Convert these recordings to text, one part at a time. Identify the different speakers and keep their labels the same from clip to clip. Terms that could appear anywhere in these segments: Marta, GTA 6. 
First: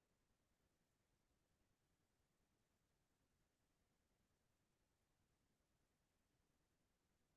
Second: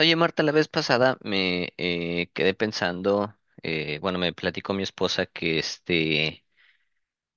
Speaker 1: Oye, Marta, la vez pasada me quedé pensando, bueno, me platicó mi esposa que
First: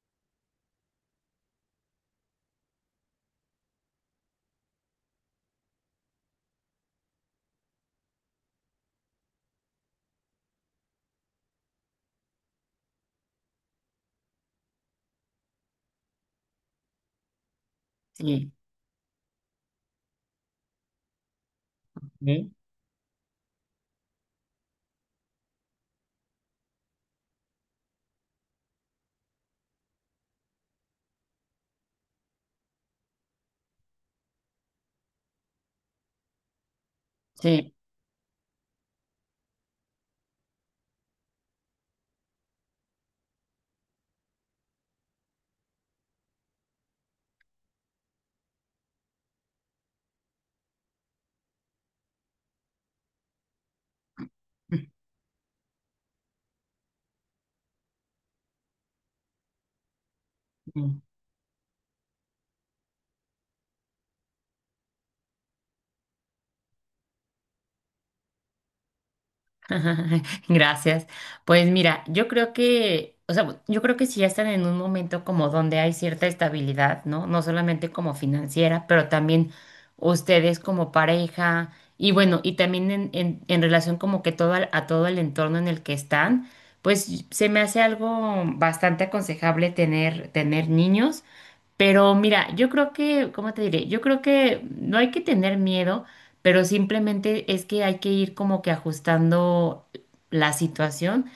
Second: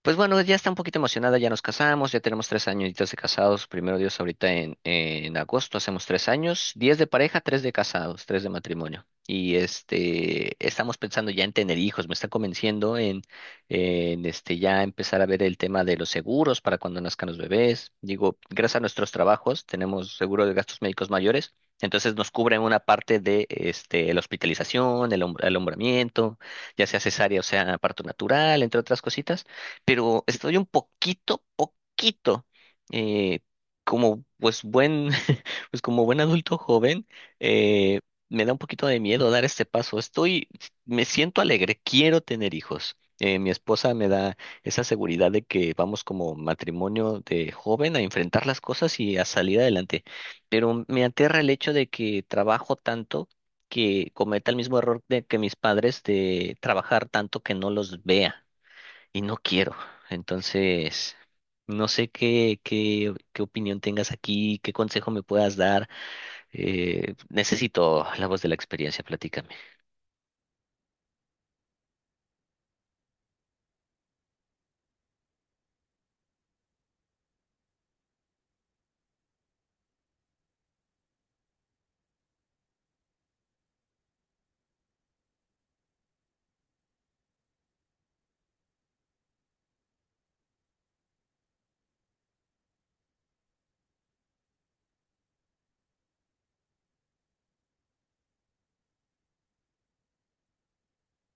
Speaker 1: pues bueno, ya está un poquito emocionada, ya nos casamos, ya tenemos 3 añitos de casados, primero Dios, ahorita en agosto hacemos 3 años, 10 de pareja, 3 de casados, 3 de matrimonio. Estamos pensando ya en tener hijos, me está convenciendo en ya empezar a ver el tema de los seguros para cuando nazcan los bebés. Digo,
Speaker 2: Sí,
Speaker 1: gracias a nuestros trabajos tenemos seguro de gastos médicos mayores, entonces nos
Speaker 2: sí,
Speaker 1: cubren una parte de la hospitalización, el alumbramiento, ya sea cesárea o sea parto natural, entre otras cositas, pero estoy un poquito, eh, como pues buen, pues como buen adulto joven,
Speaker 2: sí.
Speaker 1: eh, me da un poquito de miedo dar este paso. Me siento alegre, quiero tener hijos. Mi esposa me da esa seguridad de que vamos como matrimonio de joven a enfrentar las cosas y a salir adelante. Pero me aterra el hecho de que trabajo tanto que cometa el mismo error de que mis padres de trabajar tanto que no los vea y no quiero.
Speaker 2: Ujú.
Speaker 1: Entonces, no sé qué opinión tengas aquí, qué consejo me puedas dar. Necesito la voz de la experiencia, platícame.
Speaker 2: Gracias. Pues mira, yo creo que, o sea, yo creo que si ya están en un momento como donde hay cierta estabilidad, ¿no? No solamente como financiera, pero también ustedes como pareja y bueno, y también en relación como que todo a todo el entorno en el que están, pues se me hace algo bastante aconsejable tener niños. Pero mira, yo creo que, ¿cómo te diré? Yo creo que no hay que tener miedo, pero simplemente es que hay que ir como que ajustando la situación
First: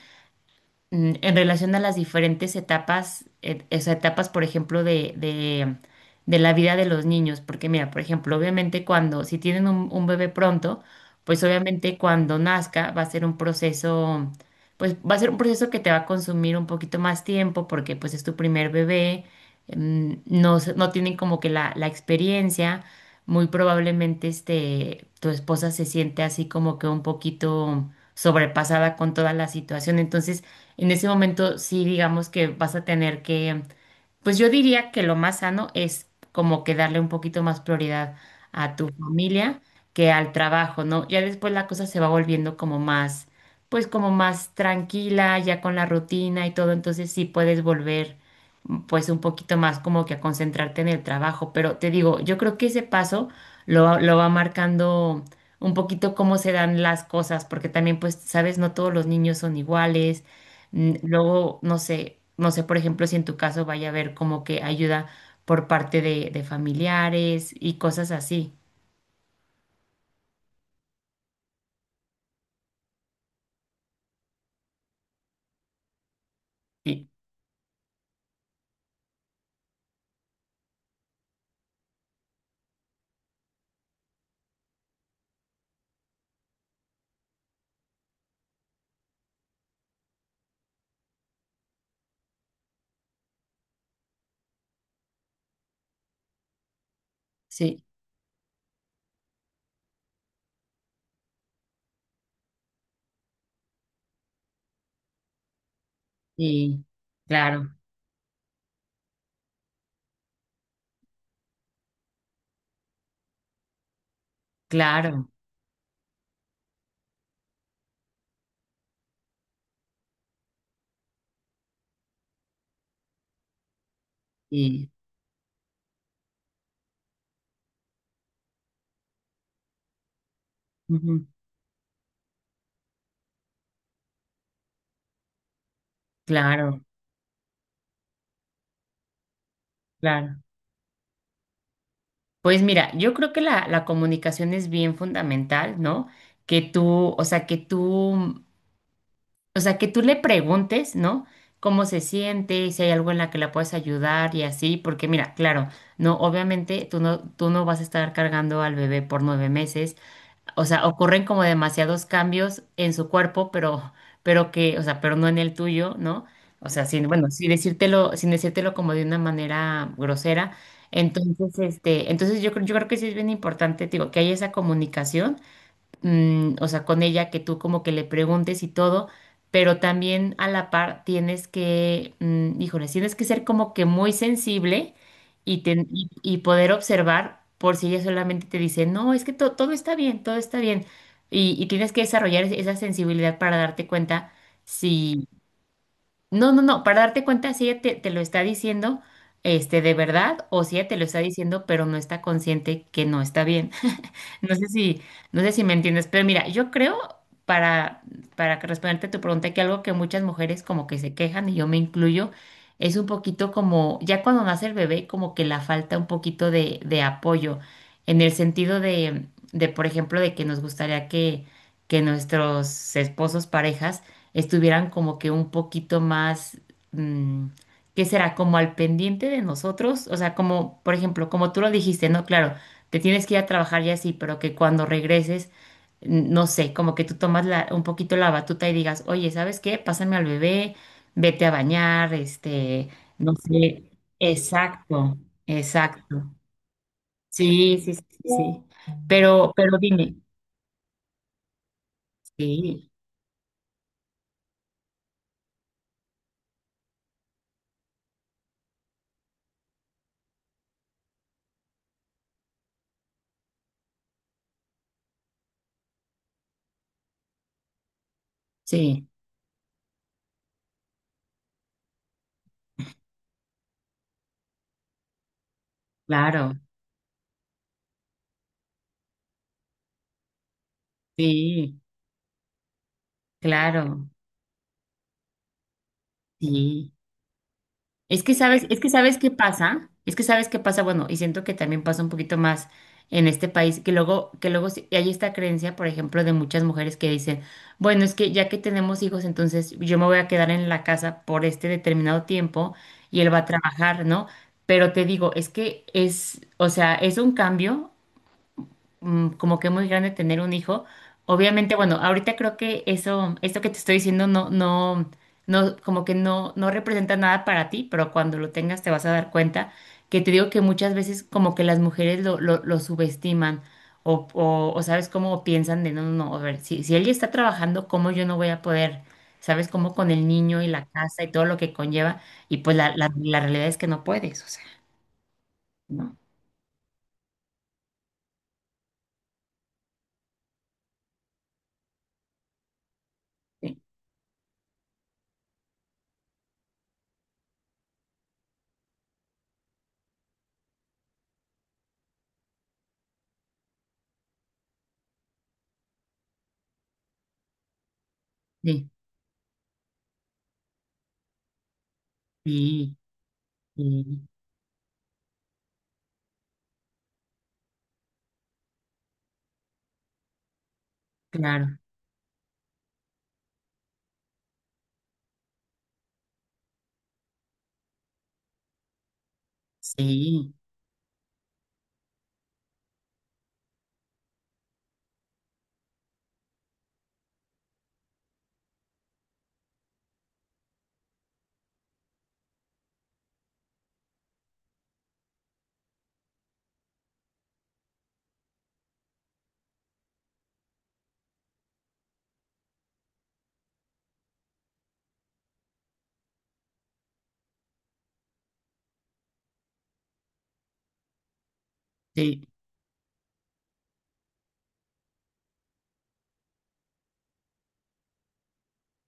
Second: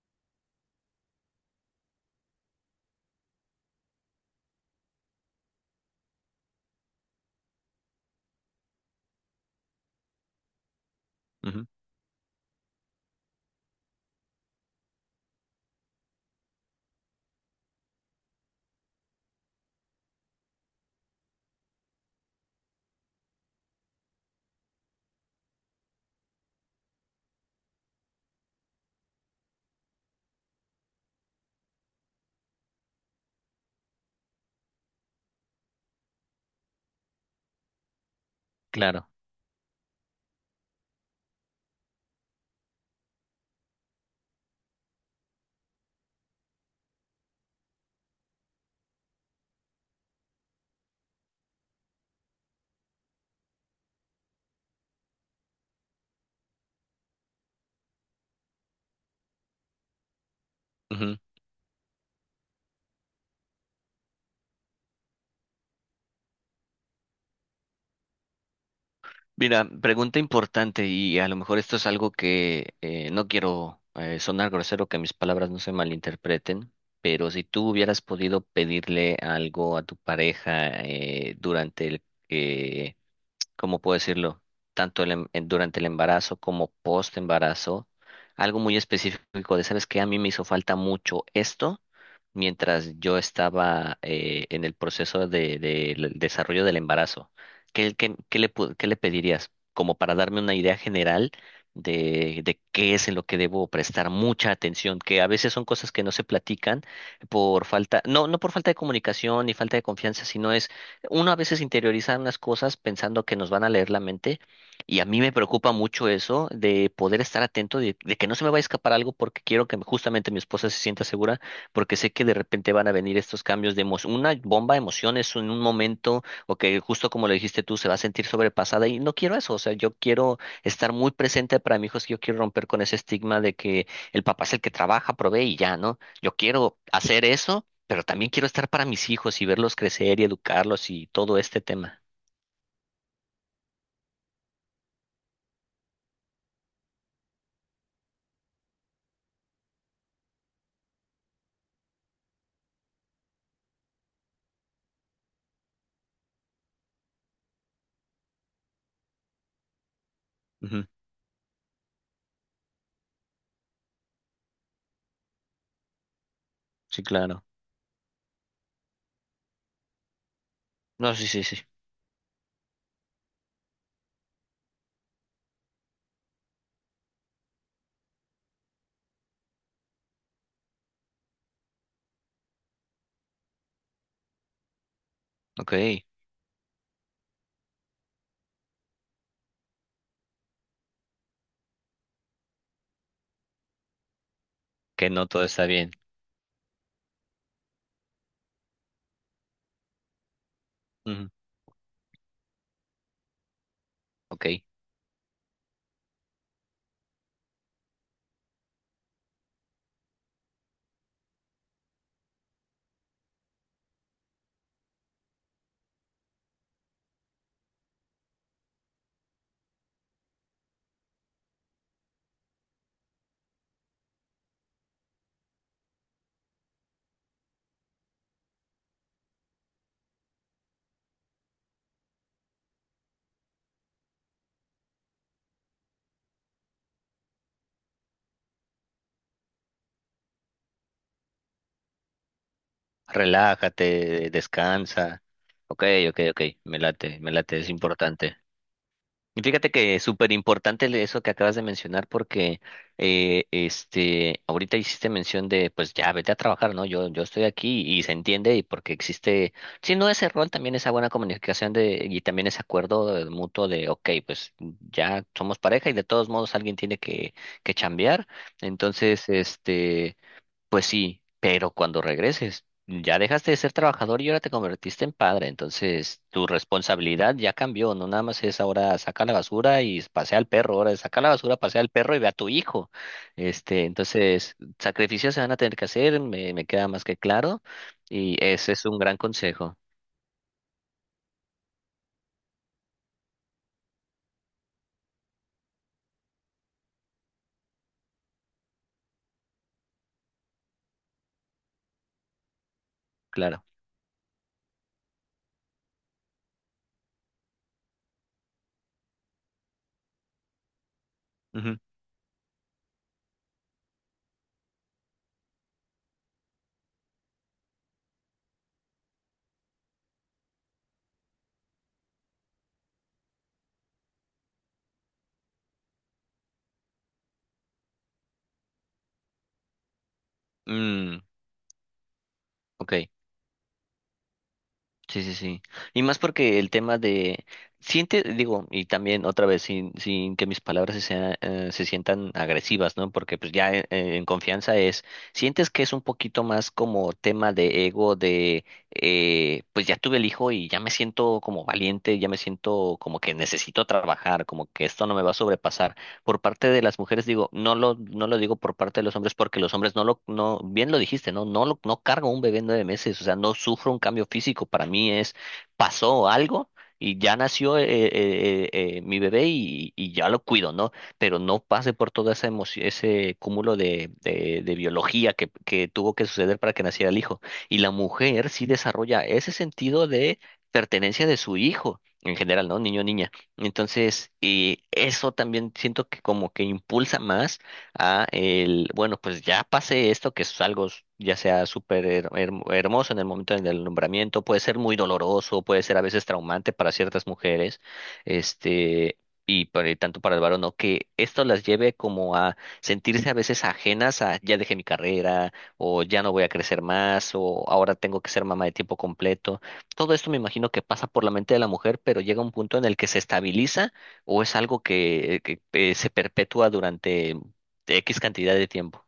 Speaker 2: en relación a las diferentes etapas, esas etapas, por ejemplo, de la vida de los niños. Porque mira, por ejemplo, obviamente cuando, si tienen un bebé pronto, pues
Speaker 1: Ujú,
Speaker 2: obviamente cuando nazca va a ser un proceso, pues va a ser un proceso que te va a consumir un poquito más tiempo porque pues es tu primer bebé, no, no tienen como que la experiencia. Muy probablemente este, tu esposa se siente así como que un poquito sobrepasada con toda la situación. Entonces, en ese momento sí digamos que vas a tener que, pues yo diría que lo más sano es como que darle un poquito más prioridad a tu
Speaker 1: claro.
Speaker 2: familia que al trabajo, ¿no? Ya después la cosa se va volviendo como más, pues como más tranquila, ya con la rutina y todo, entonces sí puedes volver pues un poquito más como que a concentrarte en el trabajo, pero te digo, yo creo que ese paso lo va marcando un poquito cómo se dan las cosas, porque también pues, sabes, no todos los niños son iguales.
Speaker 1: Ujú.
Speaker 2: Luego, no sé, no sé, por ejemplo, si en tu caso vaya a haber como que ayuda por parte de familiares y cosas así.
Speaker 1: Mira, pregunta importante y a lo mejor esto es algo que no quiero sonar grosero, que mis palabras no se malinterpreten.
Speaker 2: Sí,
Speaker 1: Pero si tú hubieras podido pedirle algo a tu pareja durante el, ¿cómo puedo decirlo? Tanto durante el embarazo como post embarazo, algo muy específico de, ¿sabes qué? A mí me hizo falta mucho esto mientras yo estaba en el proceso del desarrollo del embarazo.
Speaker 2: sí,
Speaker 1: ¿Qué, qué le pedirías? Como para darme una idea general de qué es en lo que debo prestar mucha atención, que a veces son cosas que no se platican
Speaker 2: sí,
Speaker 1: por
Speaker 2: claro,
Speaker 1: falta, no por falta de comunicación ni falta de confianza, sino es uno a veces interioriza unas cosas pensando que nos van a leer la mente, y a mí
Speaker 2: claro,
Speaker 1: me preocupa mucho eso de poder estar atento, de que no se me vaya a escapar algo porque quiero que justamente mi esposa se sienta segura, porque sé que de repente van a venir estos cambios de emoción, una bomba de
Speaker 2: y
Speaker 1: emociones en un momento o que justo como lo dijiste tú se va a sentir sobrepasada y no quiero eso, o sea, yo quiero estar muy
Speaker 2: ujú,
Speaker 1: presente para mi hijo, es que yo quiero romper con ese estigma de que el papá es el que trabaja, provee y ya, ¿no? Yo quiero
Speaker 2: claro,
Speaker 1: hacer eso, pero también quiero estar para mis hijos y verlos crecer y
Speaker 2: claro.
Speaker 1: educarlos y todo este tema.
Speaker 2: Pues mira, yo creo que la comunicación es bien fundamental, ¿no? Que tú, o sea, que tú que tú le preguntes, ¿no? Cómo se siente, si hay algo en la que la puedes ayudar y así, porque mira, claro, no, obviamente tú no vas a estar cargando al bebé por 9 meses. O sea,
Speaker 1: Ujú.
Speaker 2: ocurren como demasiados cambios en su cuerpo, pero, pero no en el tuyo, ¿no? O sea,
Speaker 1: Sí,
Speaker 2: sin, bueno,
Speaker 1: claro.
Speaker 2: sin decírtelo como de una manera grosera.
Speaker 1: No, sí, sí,
Speaker 2: Entonces,
Speaker 1: sí.
Speaker 2: este, entonces yo creo que sí es bien importante, digo, que haya esa comunicación o sea, con ella, que tú como que le preguntes y todo, pero también a la par tienes que, híjole, tienes que ser como que muy sensible y,
Speaker 1: Ok,
Speaker 2: ten- y, y poder observar por si ella solamente te dice, no, es que todo está bien, todo está bien. Y tienes que desarrollar esa sensibilidad para darte cuenta
Speaker 1: que no
Speaker 2: si,
Speaker 1: todo está bien.
Speaker 2: no, no, no, para darte cuenta si ella te lo está diciendo, este, de verdad, o si ella te lo está
Speaker 1: Ujú.
Speaker 2: diciendo, pero no está consciente que no está bien.
Speaker 1: Ok,
Speaker 2: No sé si, no sé si me entiendes, pero mira, yo creo, para, para que responderte a tu pregunta, que algo que muchas mujeres como que se quejan, y yo me incluyo, es un poquito como, ya cuando nace el bebé, como que la falta un poquito de apoyo, en el sentido de, por ejemplo, de que nos gustaría que nuestros esposos, parejas, estuvieran como que un poquito más, mm, ¿qué será? Como al pendiente de nosotros, o sea, como, por ejemplo, como tú lo dijiste, ¿no? Claro, te tienes que ir a trabajar ya así, pero que cuando regreses, no sé, como que tú tomas un poquito la batuta y digas, oye, ¿sabes qué? Pásame al bebé, vete a bañar, este, no sé.
Speaker 1: relájate,
Speaker 2: Exacto,
Speaker 1: descansa. Ok, ok,
Speaker 2: exacto.
Speaker 1: ok, me late, es
Speaker 2: Sí, sí, sí, sí,
Speaker 1: importante.
Speaker 2: sí.
Speaker 1: Y
Speaker 2: Pero,
Speaker 1: fíjate
Speaker 2: pero
Speaker 1: que es
Speaker 2: dime,
Speaker 1: súper importante eso que acabas de mencionar, porque
Speaker 2: sí,
Speaker 1: ahorita hiciste mención de pues ya vete a trabajar, ¿no? Yo estoy aquí y se entiende y porque existe, si no ese rol, también esa buena comunicación de, y también ese acuerdo mutuo de ok, pues ya somos pareja y de todos modos alguien tiene que chambear.
Speaker 2: sí,
Speaker 1: Entonces, pues sí, pero cuando regreses, ya dejaste de ser trabajador y ahora te convertiste en padre, entonces tu
Speaker 2: claro,
Speaker 1: responsabilidad ya cambió, no nada más es ahora saca la basura y pasea al perro, ahora es saca la basura,
Speaker 2: sí,
Speaker 1: pasea al perro y ve a tu hijo.
Speaker 2: claro,
Speaker 1: Entonces, sacrificios se van a tener que hacer, me queda
Speaker 2: sí.
Speaker 1: más que claro, y ese es un gran consejo,
Speaker 2: Es que sabes qué pasa, bueno, y siento que también pasa un poquito más en este país, que luego hay esta creencia, por ejemplo, de muchas mujeres que dicen, bueno, es que ya que tenemos hijos, entonces yo me voy a quedar en la casa por este determinado tiempo y él va a
Speaker 1: claro.
Speaker 2: trabajar, ¿no? Pero te digo, es que es, o sea, es un cambio como que muy grande tener un hijo. Obviamente,
Speaker 1: Ujú.
Speaker 2: bueno, ahorita creo que eso, esto que te estoy diciendo no, no, no, como que no representa nada para ti, pero cuando lo tengas te vas a dar cuenta que te digo que muchas veces como que las mujeres lo subestiman o sabes cómo piensan de no, no, no, a ver, si él ya está trabajando, ¿cómo yo no voy a poder? ¿Sabes? Como con el niño y la
Speaker 1: Mm,
Speaker 2: casa y todo lo que conlleva, y pues
Speaker 1: ok.
Speaker 2: la realidad es que no puedes, o sea,
Speaker 1: Sí, sí, sí. Y
Speaker 2: ¿no?
Speaker 1: más porque el tema de siente, digo, y también otra vez sin que mis palabras se sientan agresivas, ¿no? Porque pues ya
Speaker 2: Sí,
Speaker 1: en confianza es sientes que es un poquito más como tema de ego de pues ya tuve el hijo y ya me siento como valiente, ya me siento como que necesito trabajar, como que esto no me va a sobrepasar por parte de las mujeres, digo, no lo digo por
Speaker 2: sí,
Speaker 1: parte de los hombres porque los hombres no lo, no, bien lo dijiste, ¿no? No cargo un bebé en nueve
Speaker 2: sí,
Speaker 1: meses, o sea, no sufro un
Speaker 2: sí,
Speaker 1: cambio físico, para mí es, pasó algo y ya nació mi bebé y ya lo cuido, ¿no? Pero no
Speaker 2: claro.
Speaker 1: pase por toda esa emoción, ese cúmulo de biología que tuvo que suceder para que naciera el hijo. Y la mujer sí desarrolla ese sentido de
Speaker 2: Sí,
Speaker 1: pertenencia de su hijo en general, ¿no? Niño, niña. Entonces, y eso también siento que como que impulsa más a el, bueno, pues ya pase esto, que es algo ya sea súper hermoso en el momento del nombramiento, puede ser muy doloroso, puede ser a veces traumante para ciertas mujeres, este, y por el tanto para el varón, o que esto las lleve como a sentirse a veces ajenas a ya dejé mi carrera, o ya no voy a crecer más, o ahora tengo que ser mamá de tiempo completo. Todo esto me imagino que pasa por la mente de la mujer, pero llega
Speaker 2: sí.
Speaker 1: un punto en el que se estabiliza o es algo que se perpetúa durante X cantidad de tiempo.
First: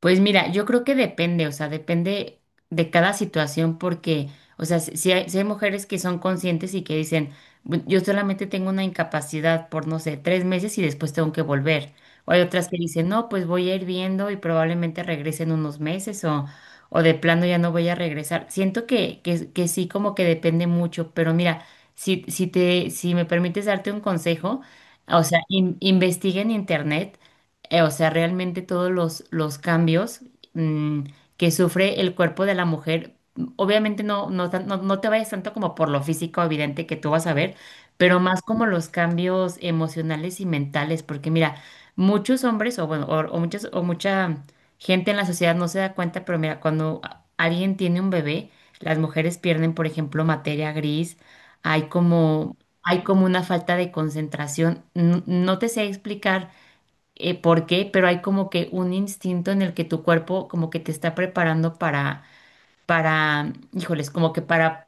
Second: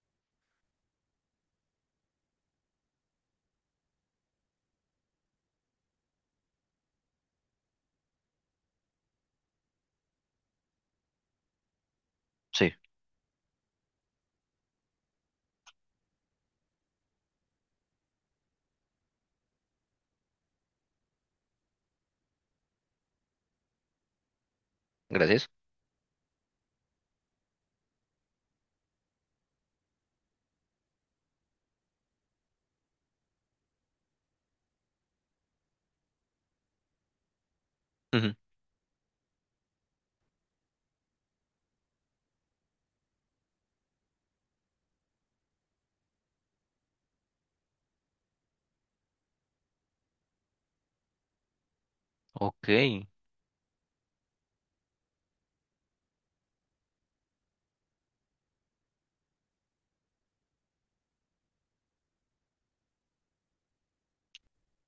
Speaker 2: Pues mira, yo creo que depende, o sea, depende de cada situación porque, o sea, si hay mujeres que son conscientes y que dicen, yo solamente tengo una incapacidad por, no sé, 3 meses y después tengo que volver". O hay otras
Speaker 1: Sí,
Speaker 2: que dicen, no, pues voy a ir viendo y probablemente regrese en unos meses o de plano ya no voy a regresar. Siento que, que sí, como que depende mucho, pero mira, si me permites darte un consejo, o sea,
Speaker 1: gracias.
Speaker 2: investiga en internet. O sea, realmente todos los cambios mm, que sufre el cuerpo de la mujer, obviamente no te vayas tanto como por lo físico evidente que tú vas a ver, pero
Speaker 1: Ujú.
Speaker 2: más como los cambios emocionales y mentales, porque mira, muchos hombres o, bueno, o muchas, o mucha gente en la sociedad no se da cuenta, pero mira, cuando alguien tiene un bebé, las mujeres pierden, por ejemplo, materia gris. hay como...
Speaker 1: Ok,
Speaker 2: Hay como una falta de concentración. No te sé explicar por qué, pero hay como que un instinto en el que tu cuerpo como que te está preparando para, híjoles, como que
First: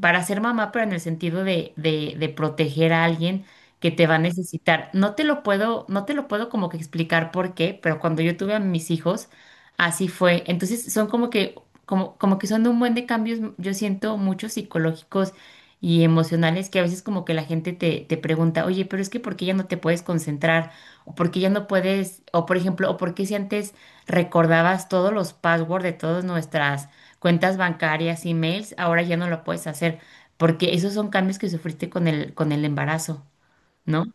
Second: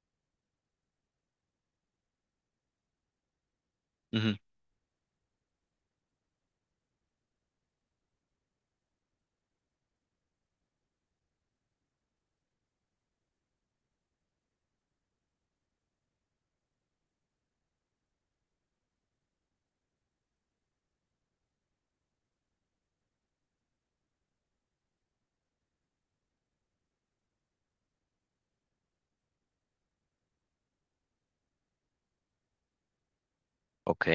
Speaker 2: para ser mamá, pero en el sentido de, de proteger a alguien que te va a
Speaker 1: ujú,
Speaker 2: necesitar. No te lo puedo como que explicar por qué, pero cuando yo tuve a mis hijos, así fue. Entonces son como que, como, como que son un buen de cambios, yo siento muchos psicológicos y emocionales que a veces como que la gente te pregunta, oye, pero es que ¿por qué ya no te puedes concentrar? O por qué ya no puedes, o por ejemplo, o por qué si antes recordabas todos los passwords de todas nuestras cuentas bancarias, emails, ahora ya no lo puedes hacer, porque esos son cambios que sufriste con el embarazo, ¿no?
Speaker 1: ok,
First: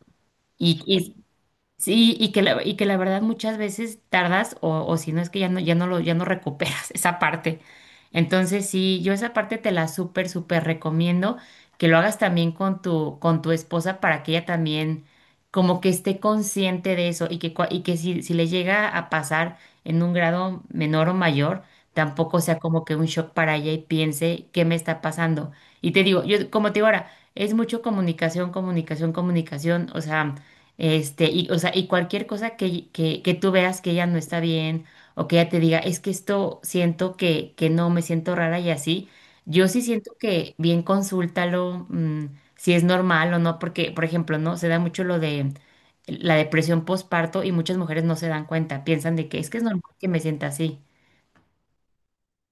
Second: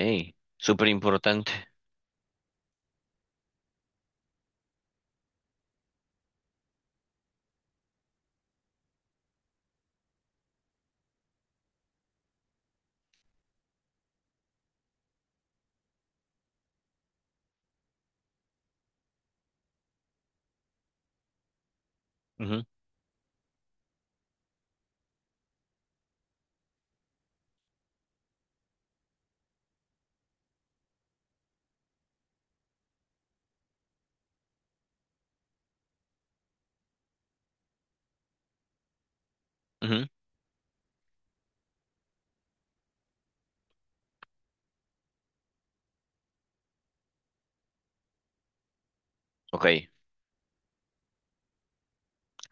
Speaker 1: súper
Speaker 2: Y,
Speaker 1: importante.
Speaker 2: sí, y que la verdad muchas veces tardas o si no es que ya no, ya no recuperas esa parte. Entonces, sí, yo esa parte te la súper, súper recomiendo que lo hagas también con tu, esposa para que ella también como que esté consciente de eso y que, y que si, si le llega a pasar en un grado menor o mayor, tampoco sea
Speaker 1: Ujú,
Speaker 2: como que un shock para ella y piense qué me está pasando. Y te digo, yo como te digo ahora, es mucho comunicación, comunicación, comunicación, o sea... Este, y, o sea, y cualquier cosa que tú veas que ella no está bien o que ella te diga, es que esto siento que no me siento rara y así, yo sí
Speaker 1: ujú,
Speaker 2: siento que bien consúltalo, si es normal o no, porque, por ejemplo, ¿no? Se da mucho lo de la depresión postparto y muchas mujeres no se dan cuenta, piensan de que es
Speaker 1: Ok,
Speaker 2: normal que me sienta así.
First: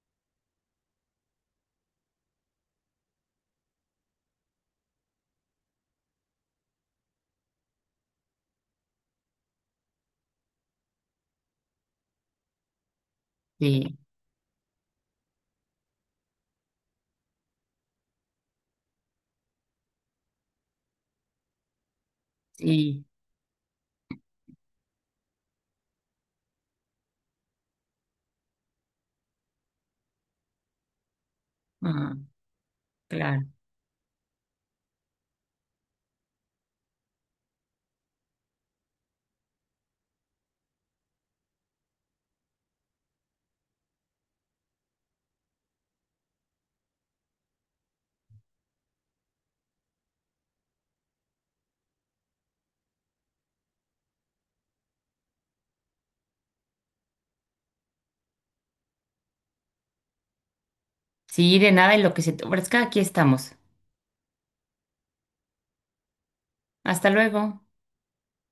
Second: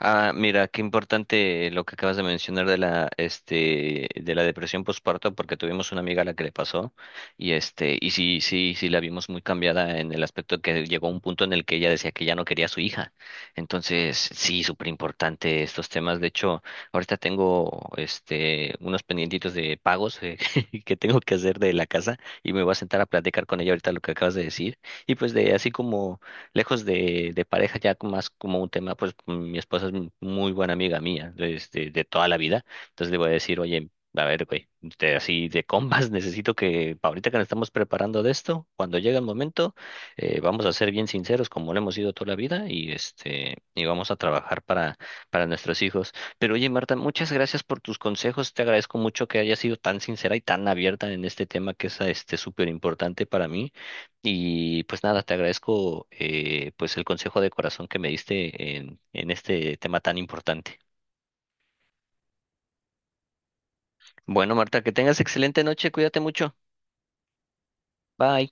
Speaker 1: ah, mira, qué importante lo que acabas de mencionar de la, de la depresión postparto, porque tuvimos una amiga a la que le pasó, y sí, sí, sí la vimos muy cambiada en el aspecto que llegó a un punto en el que ella decía que ya no quería a su hija.
Speaker 2: Sí,
Speaker 1: Entonces, sí, súper importante estos temas. De hecho, ahorita tengo, unos pendientitos de pagos que tengo que hacer de la casa, y me voy a sentar
Speaker 2: sí,
Speaker 1: a platicar con ella ahorita lo que acabas de decir, y pues de así como lejos de pareja, ya con más como un tema, pues mi esposa es muy buena amiga mía desde de
Speaker 2: ah,
Speaker 1: toda la vida, entonces le voy a
Speaker 2: claro.
Speaker 1: decir, oye, a ver, güey, así de combas, necesito que pa' ahorita que nos estamos preparando de esto, cuando llegue el momento, vamos a ser bien sinceros, como lo hemos sido toda la vida, y vamos a trabajar para nuestros hijos. Pero oye, Marta, muchas gracias por tus consejos. Te agradezco mucho que hayas sido tan sincera y tan abierta en este tema que es súper importante para mí. Y pues nada, te agradezco pues el consejo de corazón que me diste en este tema tan importante.
Speaker 2: Sí, de nada, en lo que se te ofrezca, aquí estamos.
Speaker 1: Bueno, Marta, que tengas excelente noche, cuídate mucho.
Speaker 2: Hasta luego.
Speaker 1: Bye.